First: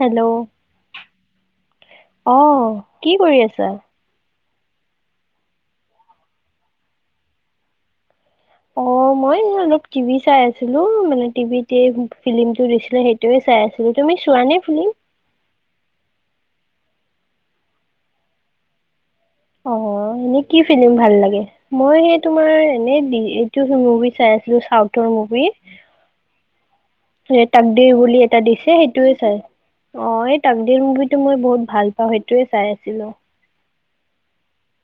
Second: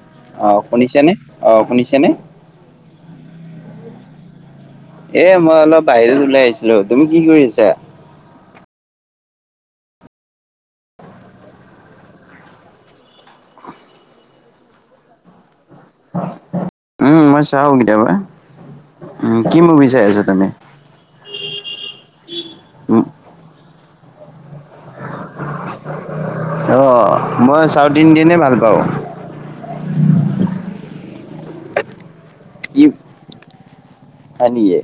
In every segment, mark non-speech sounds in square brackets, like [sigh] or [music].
Hello অ', শুনিছেনে অ', শুনিছে নে? অ', কি কৰি আছা? এ মই অলপ বাহিৰত ওলাই আহিছিলো, তুমি কি কৰি আছা? অ', মই অলপ টিভি চাই আছিলো, মানে টিভিতে ফিল্ম টো দিছিলে সেই টোৱে চাই আছিলো। তুমি চোৱানে ফীম্ল? [inaudible] উম, মই চাও কেতিয়াবা। উম কি মুভি চাই অ' আছা এনেই তুমি? কি ফিলি্ম ভাল লাগে মই সেই তোমাৰ এনে এইটো মুভি চাই আছিলো চাউথৰ মুভি অ হে মই তাকদিৰ চাউথ বুলি ইণ্ডিয়ানে এটা ভাল দিছে পাওঁ সেইটোয়ে চাই অ এই তাকদিৰ মুভি টো মই বহুত ভাল পাওঁ সেইটোয়ে চাই আছিলো। দিয়ে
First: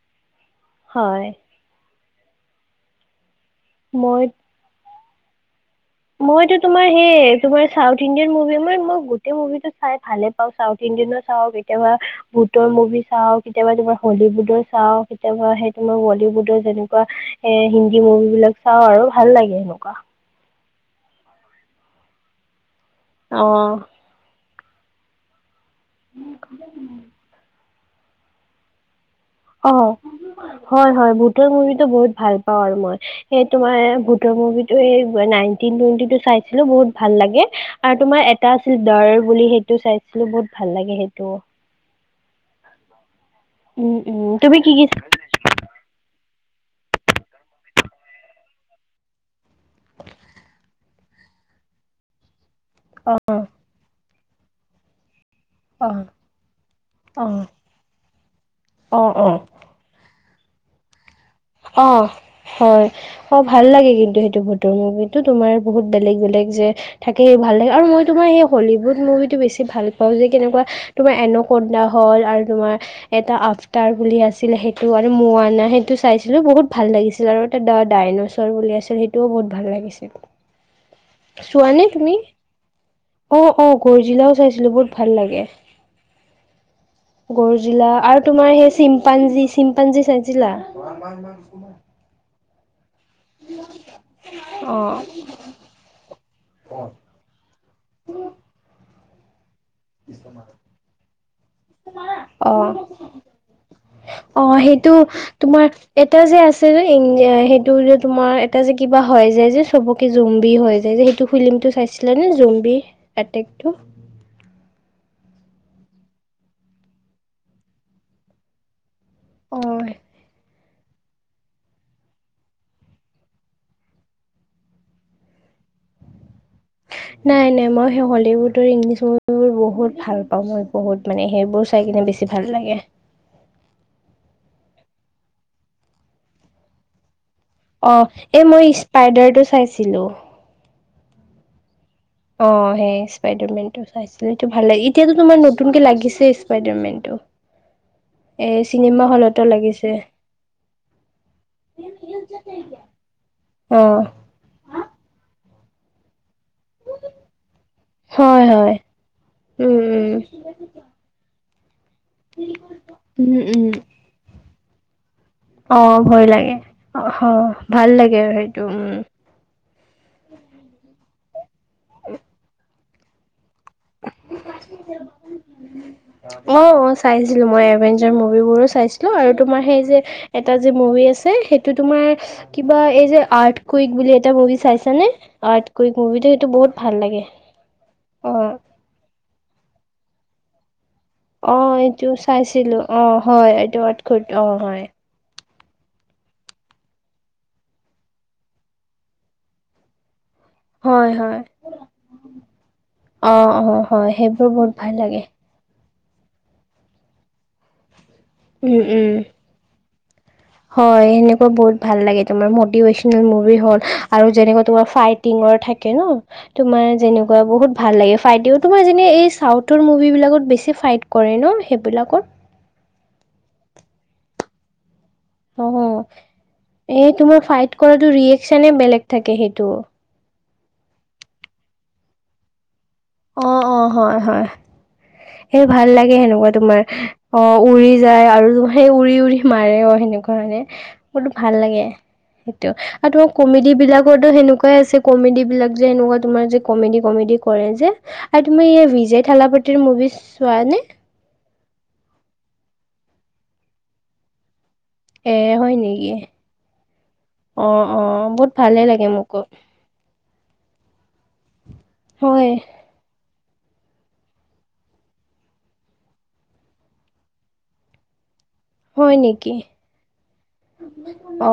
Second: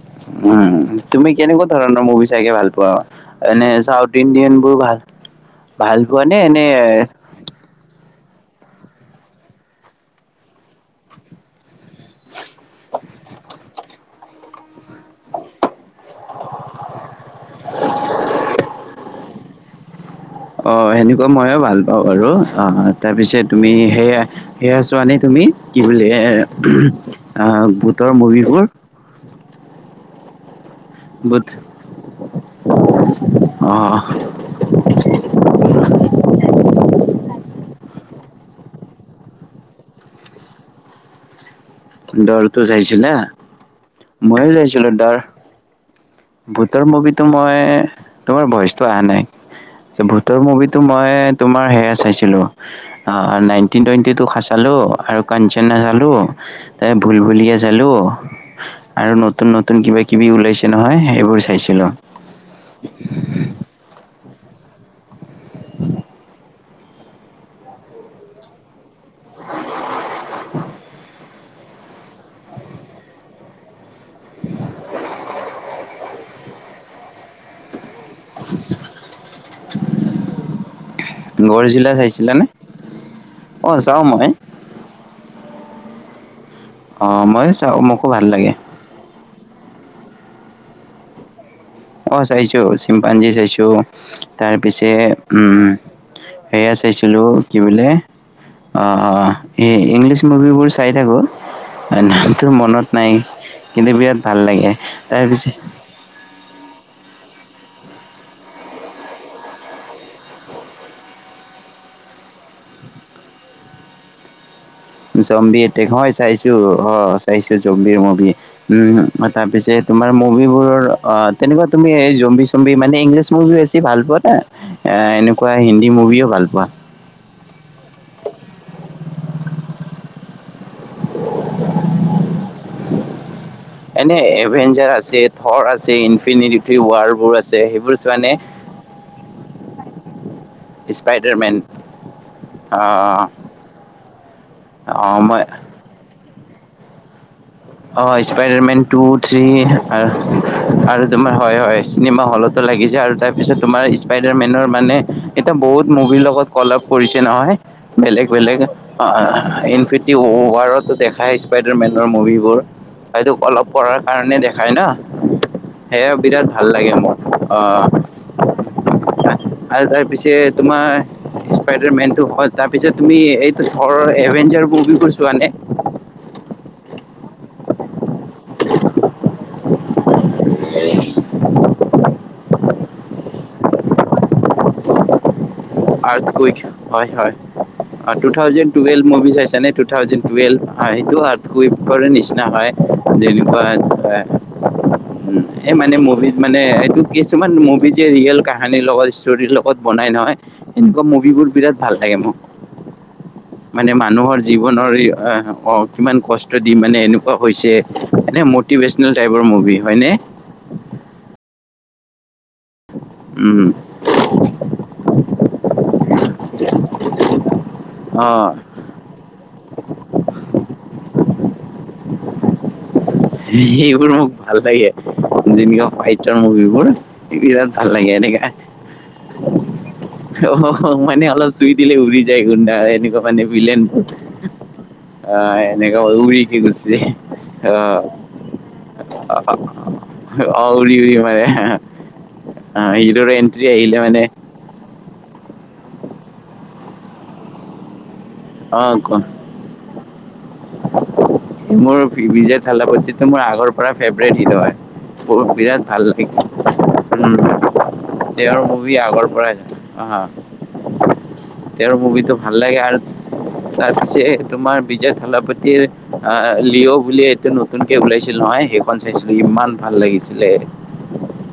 উম হয় তুমি কেনেকুৱা ধৰণৰ মুভি চাইেকে ভাল পোৱা এনে চাউথ মই ইণ্ডিয়ান বোৰ ভাল ভাল পোৱা নে মইতো এনে তোমাৰ সেই তোমাৰ চাউথ ইণ্ডিয়ান মুভি মই মই গোটেই মুভি টো চাই ভালে পাওঁ চাউথ ইণ্ডিয়ানো চাওক কেতিয়াবা ভুতৰ মুভি চাও কেতিয়াবা তোমাৰ হলিউডৰ চাওঁ কেতিয়াবা সেই তোমাৰ বলীউডৰ যেনেকুৱা এ হিন্দী মুভি বিলাক চাও আৰু ভাল লাগে সেনকা অঁ সেনেকুৱা ময়ো ভাল পাওঁ আৰু অ তাৰপিছত অ তুমি সেয়া সেয়া ছোৱানে তুমি কি বুলে এ ভুতৰ মুভিবোৰ অ হয় হয় ভূত ভুতৰ মুভিটো বহুত ভাল পাওঁ আৰু মই এ তোমাৰ অ ভুতৰ মুভি টো এই নাইনটিন টুৱেনটি টো চাইছিলো বহুত ভাল লাগে আৰু তোমাৰ এটা আছিল দৰ বুলি সেইটো চাইছিলো বহুত ভাল লাগে সেইটোঅ দৰটো ছাইছিলা উম উম ময়ো তুমি কি কি ছাইছিলো দৰ ভুতৰ মুভিটো মই তোমাৰ ভইচটো অহা নাই চ ভুতৰ মুভিটো মই তোমাৰ সেয়া চাইছিলোঁ আ অ নাইনটিন টুৱেনটি টু খা চালো আৰু কাঞ্চনা অ চালো আ ভুল অ', ভুলিয়া চালো অ', আৰু অ', নতুন নতুন কিবা কিবি ওলাইছে নহয় সেইবোৰ চাইছিলো অ হয় অ ভাল লাগে কিন্তু সেইটো বহুত ভুতৰ মুভিটো তোমাৰ বহুত বেলেগ বেলেগ যে থাকে সেই ভাল লাগে আৰু মই তোমাৰ সেই হলিউড মুভিটো বেছি ভাল পাওঁ যে কেনেকুৱা তোমাৰ এন কুন্দা হল আৰু তোমাৰ এটা আফতাৰ বুলি আছিলে সেইটো আৰু মোৱানা সেইটো চাইছিলোঁ বহুত ভাল লাগিছিল আৰু তটা ডাইনছৰ বুলি আছিল সেইটোও বহুত ভাল লাগিছিল [unintelligible] চোৱা নে গড়জিলা তুমি চাইছিলানে অ অ চাও মই গৰজিলাও চাইছিলো বহুত ভাল লাগে অ ময়ো চাও গৰজিলা মোকো ভাল আৰু তোমাৰ লাগে সেই চিম্পা্নজি চিম চিম্পাঞ্জী চাই ছিলা অ চাইছো চিম্পাঞ্জি চাইছো তাৰ পিছে অ', উম সেয়া চাইছিলো কি বোলে আ ই ইংলিছ মুভিবোৰ চাই থাকো। নামটো অ'। মনত নাই কিন্তু বিৰাট ভাল অ লাগে সেইটো তাৰ পিছত এটা যে আছে যে সেইটো যে তোমাৰ এটা যে কিবা হয় যায় যে চবকে জুম্বি হৈ যায় যে সেইটো ফিল্মটো চাইছিলা নে জম্বি এটেকটো জম্বী এটেক হয় চাইছো অ চাইছো জম্বীৰ মুভি উম অ তাৰপিছে তোমাৰ মুভিবোৰৰো অ তেনেকুৱা তুমি এই জম্বি চম্বি মানে ইংলিছ মুভি বেছি ভাল পোৱা নে এ এনেকুৱা হিন্দী মুভিও ভাল পোৱা। নাই নাই মই সেই হলীউডৰ ইংলিছ চিনেমাবোৰ বহুত ভাল পাওঁ মই। বহুত মানে সেইবোৰ চাই কিনে বেছি ভাল লাগে। এনে এডভেঞ্চাৰ আছে থৰ আছে ইনফিনিট ৱাৰ বোৰ আছে। অ সেইবোৰ চোৱা নে? এই মই স্পাইডাৰ টো চাইছিলো। স্পাইডাৰমেন। অ সেই স্পাইডাৰ মেন টো চাইছিল সেইটো ভাল লাগে অ, এতিয়াতো তোমাৰ মই নতুনকে লাগিছে পাইডাৰমেনটো। অহ স্পাইডাৰমেন টু, থ্ৰী লাগিছে আঁহ আৰু তোমাৰ হয় হয় চিনেমা হলত ত লাগিছে আৰু তাৰপিছত অ তোমাৰ স্পাই ডাৰমেনৰ মানে এতিয়া বহুত মুভিৰ লগত কলাপ কৰিছে নহয় বেলেগ - হয় বেলেগ। হয় অহ উম ইনফিটি ৱাৰত দেখাই স্পাইডাৰমেনৰ মুভিবোৰ। হয় উম উম তোক উম অলপ কৰাৰ কাৰণে দেখায় না। অ ভয় লাগে, অহ ভাল অ'। লাগে আৰু সেইটো উম। আৰু তাৰপিছে তোমাৰ স্পাইডাৰমেনটো হল তাৰপিছত তুমি এই টো থৰৰ এভেঞ্জাৰ মুভিবোৰ চোৱা নে? অ অ চাইছিলো, মই এভেঞ্জাৰ মুভিবোৰো চাইছিলো আৰু তোমাৰ সেই যে এটা যে মুভি আছে সেইটো তোমাৰ কিবা এই যে আৰ্ট কুইক বুলি এটা মুভি চাইছানে? আৰ্ট কুইক আৰ্ট মুভিটো সেইটো কুইক বহুত ভাল হয় লাগে হয়, অ টু থাউজেন টুৱেলভ মুভি চাইছানে টু থাউজেন টুৱেলভ? হয় সেইটো আৰ্ট অ কুইকৰ এইটো নিচিনা হয় চাইছিলো অ হয় যেনিবা আ এইটো আৰ্ট কুইক অ হয় হুম এই মানে মুভিত মানে এইটো কিছুমান মুভিত যে ৰিয়েল কাহানীৰ লগত ষ্টৰীৰ লগত বনাই নহয়। এনেকুৱা হয় হয় মুভিবোৰ বিৰাট ভাল লাগে মোক। অ অ মানে হয় মানুহৰ সেইবোৰ বহুত ভাল জীৱনৰ ই লাগে আহ অহ কিমান কষ্ট দি মানে এনেকুৱা হৈছে, এনেই উম উম মটিভেশনেল টাইপৰ মুভি হয়নে? হয় সেনেকুৱা বহুত ভাল লাগে তোমাৰ মট তিভেচনেল মুভি হ'ল আৰু যেনেকুৱা তোমাৰ ফাইটিঙৰ থাকে ন? তোমাৰ যেনেকুৱা বহুত ভাল লাগে, অঁ ফাইডেউ তোমাৰ যে এই চাউথ তৰ মুভিবিলাকত বেছি ফাইট কৰে ন সেইবিলাকত? সেইবোৰ মোক ভাল লাগে। [inaudible] অহ যেনেকুৱা ফাইটাৰ মুভিবোৰ এই তোমাৰ বিৰাট ফাইট ভাল কৰাটো ৰিয়েকচনে বেলেগ থাকে সেইটো। হ হ হ মানে অলপ চুই দিলে উৰি যায় গুণ্ডা এনেকুৱা মানে অ অ বিলেনবোৰ। হয় হয় সেই ভাল লাগে সেনেকুৱা তোমাৰ, যায় অ উৰি অ' যায় আৰু সেই উৰি উৰি মাৰে অ সেনেকুৱা মানে অ' উৰি উৰি মোৰো মাৰে ভাল লাগে। সেইটো আৰু তোমাৰ হিৰোৰ এন্ট্ৰি আহিলে মানে কমেডীবিলাকটো সেনেকুৱাই আছে। কমেডিবিলাক যে এনেকুৱা তোমাৰ যে কমেডি - কমেডি কৰে যে? আৰু তুমি এই অ' বিজয় ক- থালাপাতিৰ মুভি চোৱা নে? মোৰ বি বিজয় থালাপতিটো মোৰ আগৰ পৰা ফেভৰেট হিৰ' হয়। এ মোৰ হয় বিৰাট ভাল নেকি লাগে। উম, অ অ বহুত তেওঁৰ ভালে মুভি লাগে আগৰ মোকো পৰাই অ। তেওঁৰ মুভিটো হয় ভাল লাগে আৰু তাৰ পিছে তোমাৰ বিজয় থলাপাতিৰ আহ লিঅ' বুলি এইটো নতুনকে ওলাইছিল নহয় সেই খন হয় চাইছিলো নেকি ইমান ভাল লাগিছিলে,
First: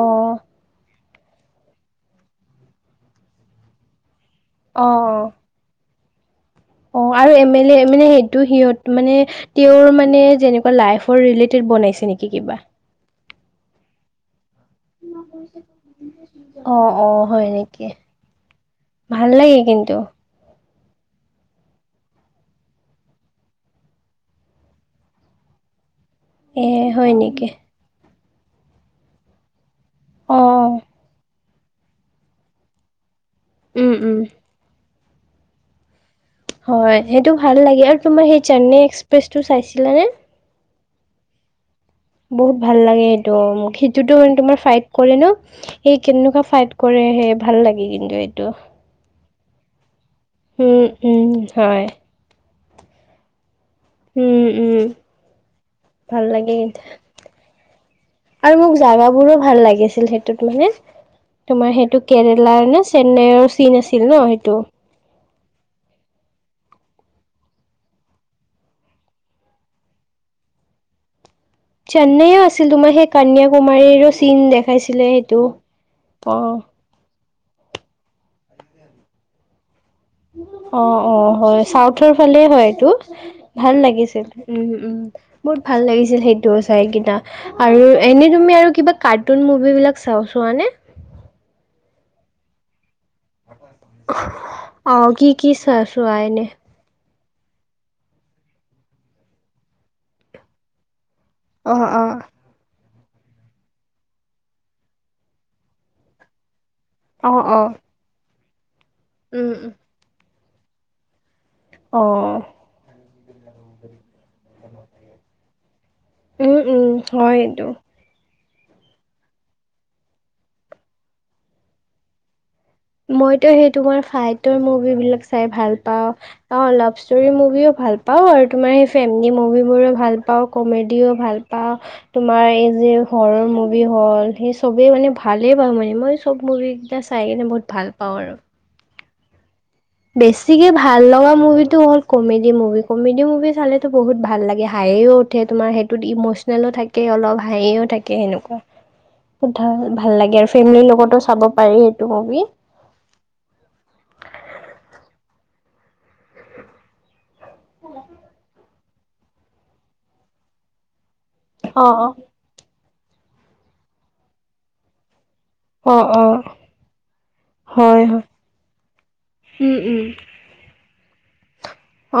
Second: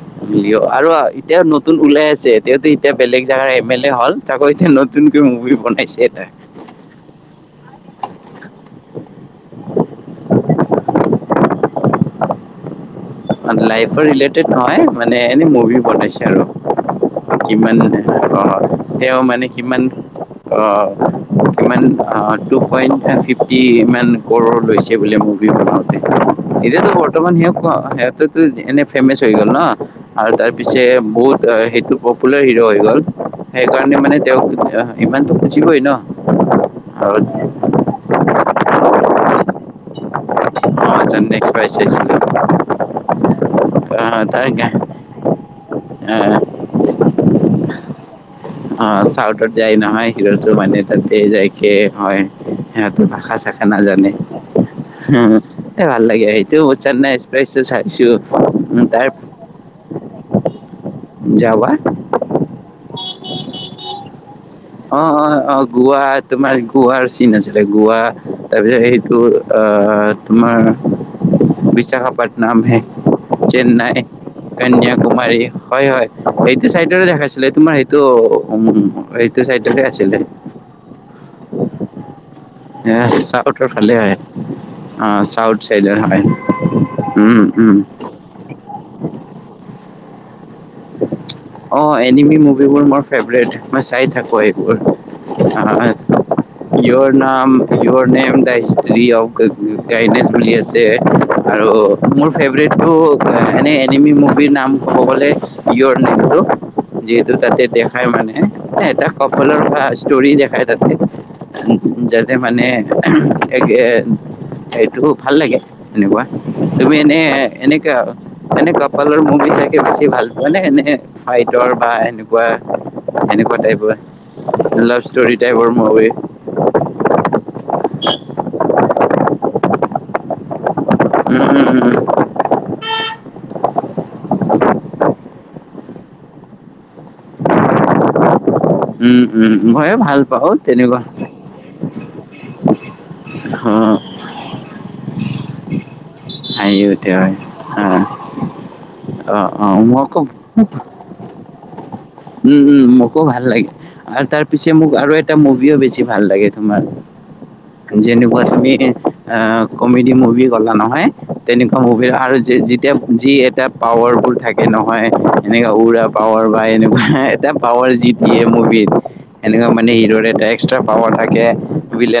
অ লিঅ আৰু এতিয়াও নত তুন ওলাই আছে তেওঁতো এতিয়া বেলেগ জাগাৰ এম এল এ হল তাকৌ এতিয়া অ নতুনকৈ মুভি বনাইছে এটা। অ আৰু এম এল এ মানে সেইটো সিহঁত মানে তেওঁৰ মানে যেনেকুৱা লাইফৰ ৰিলেটেড বনাইছে নেকি কিবা? মানে লাইফৰ ৰিলেটেড নহয় মানে এনে মুভি বনাইছে আৰু। অ অ হয় কিমান নেকি মানে অহ তেওঁ ভাল মানে লাগে কিমান কিন্তু অহ, কিমান অ টু পইণ্ট ফিফটি ইমান কৰৰ লৈছে বুলি মো ভি বনাওতে এ এতিয়াতো হয় বৰ্তমান নেকি সিয়ক ক সে তেটো যি এনে ফেমাচ হৈ গ'ল ন আৰু অ তাৰ পিছে বহুত অহ সেইটো পপুলাৰ হিৰো হৈ গ'ল উম সেইকাৰণে মানে উম তেওঁক ইমানতো খুজিবই ন। হয় আৰু সেইটো ভাল লাগে আৰু তোমাৰ সেই চেন্নাই এক্সপ্ৰেছ টো চাইছিলা নে। চেন্নাই এক্সপ্ৰেছ চাইছিলো। বহুত ভাল লাগে সেইটো অ মোক সেইতোটো মানে তাৰ তোমাৰ গা- ফ্ৰাইট কৰে ন সেই আহ কেনেকুৱা ফ্ৰাইট। কৰেহে ভাল লাগে কিন্তু এইটো। অ চাউথত যায় নহয় হো মানে উম তাতে উম যাইকে হয়। হে তো ভাষা চাখা নাজানো। উম উম। উম এ ভাল লাগে এইটো মই চেন্নাই এক্সপ্ৰেছো চাইছো আৰু মোক তাৰ। জাগাবোৰো ভাল লাগিছিল সেইটোত মানে যাৱা তোমাৰ সেইটো কেৰেলাৰ নে। চেন্নাইৰ চিন আছিল ন সেইটো। অ অ অ গোৱা তোমাৰ গোৱাৰ চিন আছিলে গোৱা তাৰপিছত সেইটো। তোমাৰ। [inaudible] চেন্নাইয়ও বিশাখাপট্টনম আছিল হে তোমাৰ সেই চেন্নাই কন্যাকুমাৰীৰো চিন দেখাইছিলে এইটো অ। চাইড দেখাইছিলে তোমাৰ সেইটো উ সেইটো চাইডতে আছিলে। অ অ হয় চাউথৰ ফালে হয়। টো এ চাউথৰ ভাল ফালে হয় লাগিছিল উম উম অ চাউথ বহুত ভাল চাইডৰ লাগিছিল হয় সেইটো চাইকিটা উম উম আৰু। এনেই তুমি আৰু কিবা কাৰ্টুন মুভিবিলাক চাওঁ চোৱানে। অ এনিমি মুভিবোৰ মই। ফেভৰেত মই চাই থাকো এইবোৰ। অ কি কি চোৱা চোৱা এনে ইয়ৰ নাম য়ৰ নেম দা হিষ্টী অফ গাইনে চলি আছে। আৰু অ অ মোৰ ফেভৰেটটো এনেই এনিমি মুভিৰ নাম ক'ব গ'লে। ইয়ৰ নেমটো অ যিহেতু অ তাতে দেখাই মানে এটা উম সফলৰ উম ভাজ। ষ্টোৰি দেখাই তাতে অ যাতে মানে এ এক। এইটো ভাল লাগে এনেকুৱা উম উম তুমি এনে হয় এইটো এনেকা। মানে কপালৰ মুভি চাইকে বেছি ভাল পোৱা নে সেনে ফাইটৰ বা এনেকুৱা। মইতো এনেকুৱা সেই টাইপৰ তোমাৰ ফাইটৰ মুভি লাভ বিলাক ষ্টৰি চাই টাইপৰ ভাল মুভি পাওঁ অ অলপ। ষ্ট মুভিও ভাল পাও আৰু তোমাৰ সেই ফেমিলি মুভিবোৰো ভাল পাওঁ কমেডিও। ভাল উম উম পাওঁ। তোমাৰ এই যে ঘৰৰ মুভি হ'ল সেই চবেই মানে ভালেই পাওঁ মানে মই চব মুভ কেইটা চাই কিনে বহুত। ভাল পাওঁ আৰু। উম উম মইও ভাল। পাওঁ বেছিকে ভাল তেনেকুৱা লগা মুভি টো। কমেডি মুভি কমেডী মুভি অ চালেতো বহুত ভাল লাগে হাহিও উঠে তোমাৰ সেইটোত ইমচ। লো হাঁহি থাকে উঠে হয় অলপ হাইও অ থাকে সেনেকুৱা। অ অ সুধা ভাল মোকো লাগে আৰু ফেমিলিৰ লগতো চাব পাৰি সেইটো মুভি। উম উম মোকো ভাল লাগে আৰু তাৰ পিছে মোক আৰু এটা মুভিও বেছি ভাল লাগে তোমাৰ। যেনেকুৱা তুমি অ কমেডি মুভি কলা নহয় তেনেকুৱা অ মুভিৰ আৰু। যে যেতিয়া যি এটা পাৱাৰফুল থাকে নহয়। এনেকা অ অ উৰা অ পাৱাৰ বাই এনেকুৱা এটা পাৱাৰ হয় জি হয়। দিয়ে মুভিত। এনেকুৱা উম মানে উম। এইদৰে তাইক। এক্সা পাৱাৰ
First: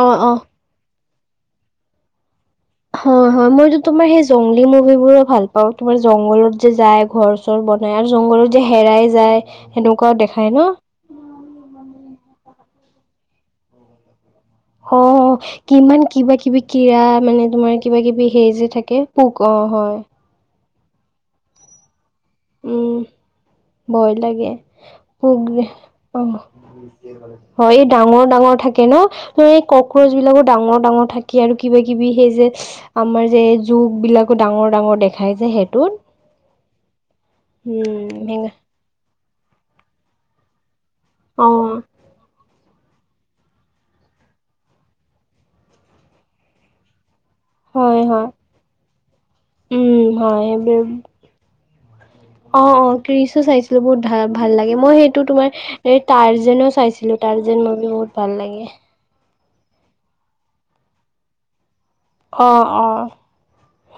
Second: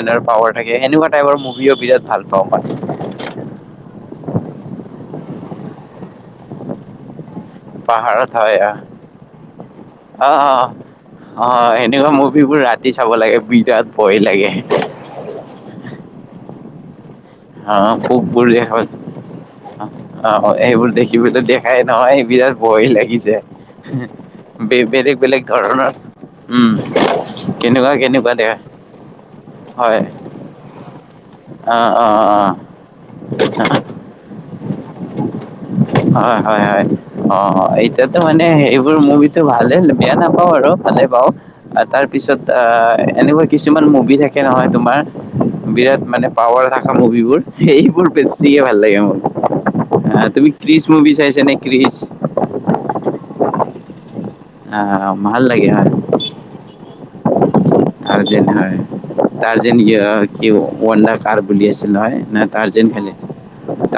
অ', অ', পাৱাৰ থাকে এনেকুৱা টাইপৰ মুভিও বিৰাট ভাল পাওঁ মই। হয় হয় মইতো তোমাৰ সেই জংলী মুভিবোৰো ভাল পাওঁ তোমাৰ জংঘলত যে যায় ঘৰ। চৰ বনাৰীয়া পাহাৰত হয় জংঘলত যে হেৰাই যায় সেনেকুৱা অ অ দেখাই অ ন। অ সেনেকুৱা মুভিবোৰ ৰাতি চাব লাগে বিৰাত ভয় লাগে অ কিমান কিবা কিবি কিয়াত মানে অ তোমাৰ কিবা কিবি পোকবোৰ সেই যে দেখা থাকে পোক অ হয় অ এইবোৰ দেখিবতো দেখাই নহয় বিৰাট ভয় উম, লাগি যাই ভয় লাগে পোক ধৰণৰ অ উম, হয় এই কেনেকুৱা ডাঙৰ কেনেকুৱা ডাঙৰ দেখা থাকে ন সেই হয় কক্ৰচ বিলাকৰ ডাঙৰ ডাঙৰ থাকে আৰু কিবা অ' কিবি সেই যে অ' আমাৰ যে অ' জোক বিলাক আকৌ ডাঙৰ ডাঙৰ দেখাই যে সেইটোত হয় হয় হয় অ এতিয়াতো উম, মানে সেইবোৰ মুভিটো ভালেই বেয়া নাপাওঁ আৰু ভালে পাওঁ অ'। তাৰপিছত আহ এনেকুৱা কিছুমান মুভি থাকে নহয় তোমাৰ বিৰাট মানে পাৱাৰ থকা মুভিবোৰ হয় সেইবোৰ হয় বেছিয়ে ভাল লাগে মোৰ উম আহ হয় তুমি ক্ৰিচ এইবোৰ মুভি চাইছা নে ক্ৰিচ অ অ ক্ৰিচো চাইছিলোঁ বহুত ভা ভাল লাগে মই আহ, সেইটো ভাল তোমাৰ লাগে হয় এই তাৰ্জেনো চাইছিলোঁ। তাৰ্জেন মুভি বহুত ভাল তাৰ্জেন লাগে হয় তাৰ্জেন কি ৱণ্ডাৰ কাৰ বুলি আছে আছিল নহয় অ তাৰ্জেন অ ভেলি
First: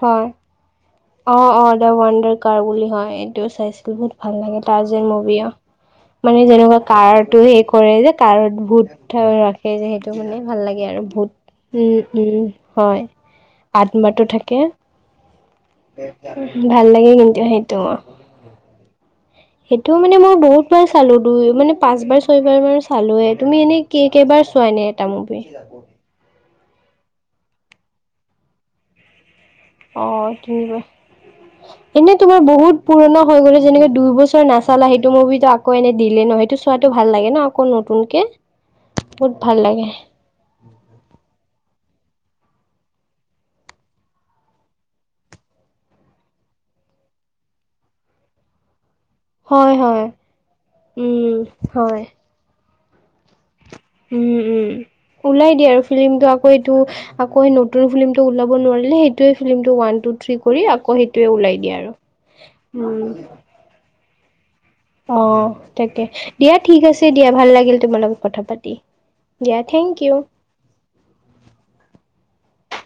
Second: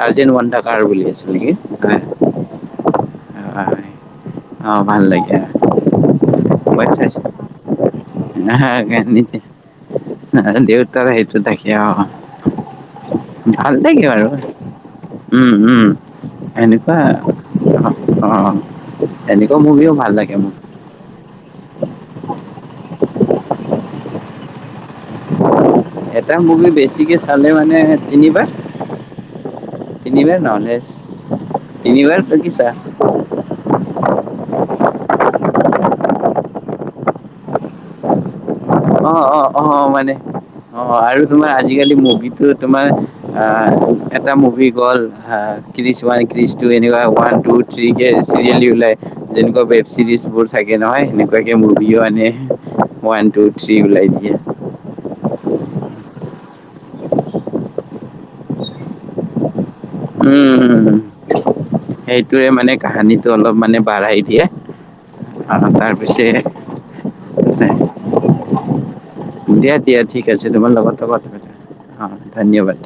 হয় ৱণ্ডাৰ কাৰ বুলি আছে। অ অ দা ৱণ্ডাৰ কাৰ বুলি হয়। এইটোও হয় চাইছিলোঁ বহুত ভাল লাগে অ ভাল তাৰ্জেন মুভি‌ লাগে অ মানে যেনেকুৱা মই চাইছো কাৰটো সেই কৰে যে। কাৰত ভূত ৰাখে যে সেইটো মানে ভাল লাগে দেউতাৰ আৰু সেইটো থাকে অ ভূত উম উম হয়। ভাল লাগে বাৰু আত্মাটো থাকে। উম উম ভাল এনেকুৱা লাগে কিন্তু সেইটো মোৰ অ এনেকুৱা মুভিও সেইটোও ভাল মানে মোৰ লাগে বহুত মোক বহুতবাৰ চালো দুই মানে পাঁচ বাৰ ছয় বাৰ মান চালোয়ে তুমি এনেই কে কেইবাৰ চোৱা এনে এটা মুভি এটা মুভি বেছিকে চালে মানে তিনিবাৰ অ তিনিবাৰ এনে তিনিবাৰ তোমাৰ কি চা বহুত পুৰণা হৈ গ'লে যেনেকে দুই বছৰ নাচালা সেইটো মুভিতো আকৌ এনে দিলে ন সেইটো চোৱাটো ভাল লাগে ন আকৌ নতুন কে অ অ অ মানে অ আৰু তোমাৰ আজিকালি মুভিটো তোমাৰ আহ এটা মুভি গ'ল আহ ক্ৰিচ ওৱান ক্ৰিচ টু এনেকুৱা ওৱান টু থ্ৰী কে চিৰিয়েলি ওলায়। যেনেকুৱা হয় ৱেব হয় চিৰিজ বোৰ থাকে নহয় উম সেনেকুৱাকে মুভিও হয় আনে ওৱান টু থ্ৰী ওলাই দিয়ে। উম উম ওলাই দিয়ে আৰু ফিল্মিটো আকৌ এইটো আকৌ সেই নতুন ফিল্ম টো ওলাব নোৱাৰিলে সেই টোৱে ফিল্মটো ওৱান টু থ্ৰী কৰি আকৌ সেইটোৱে ওলাই দিয়ে আৰু সেইটোয়ে মানে উম কাহানীটো অলপ মানে বাঢ়াই দিয়ে। অ তাকে দিয়া ঠিক আছে দিয়া ভাল লাগিল তোমাৰ লগত কথা পাতি। দিয়া থেংক ইউ চিনেমা লগত থবা তুমি অ ধন্যবাদ।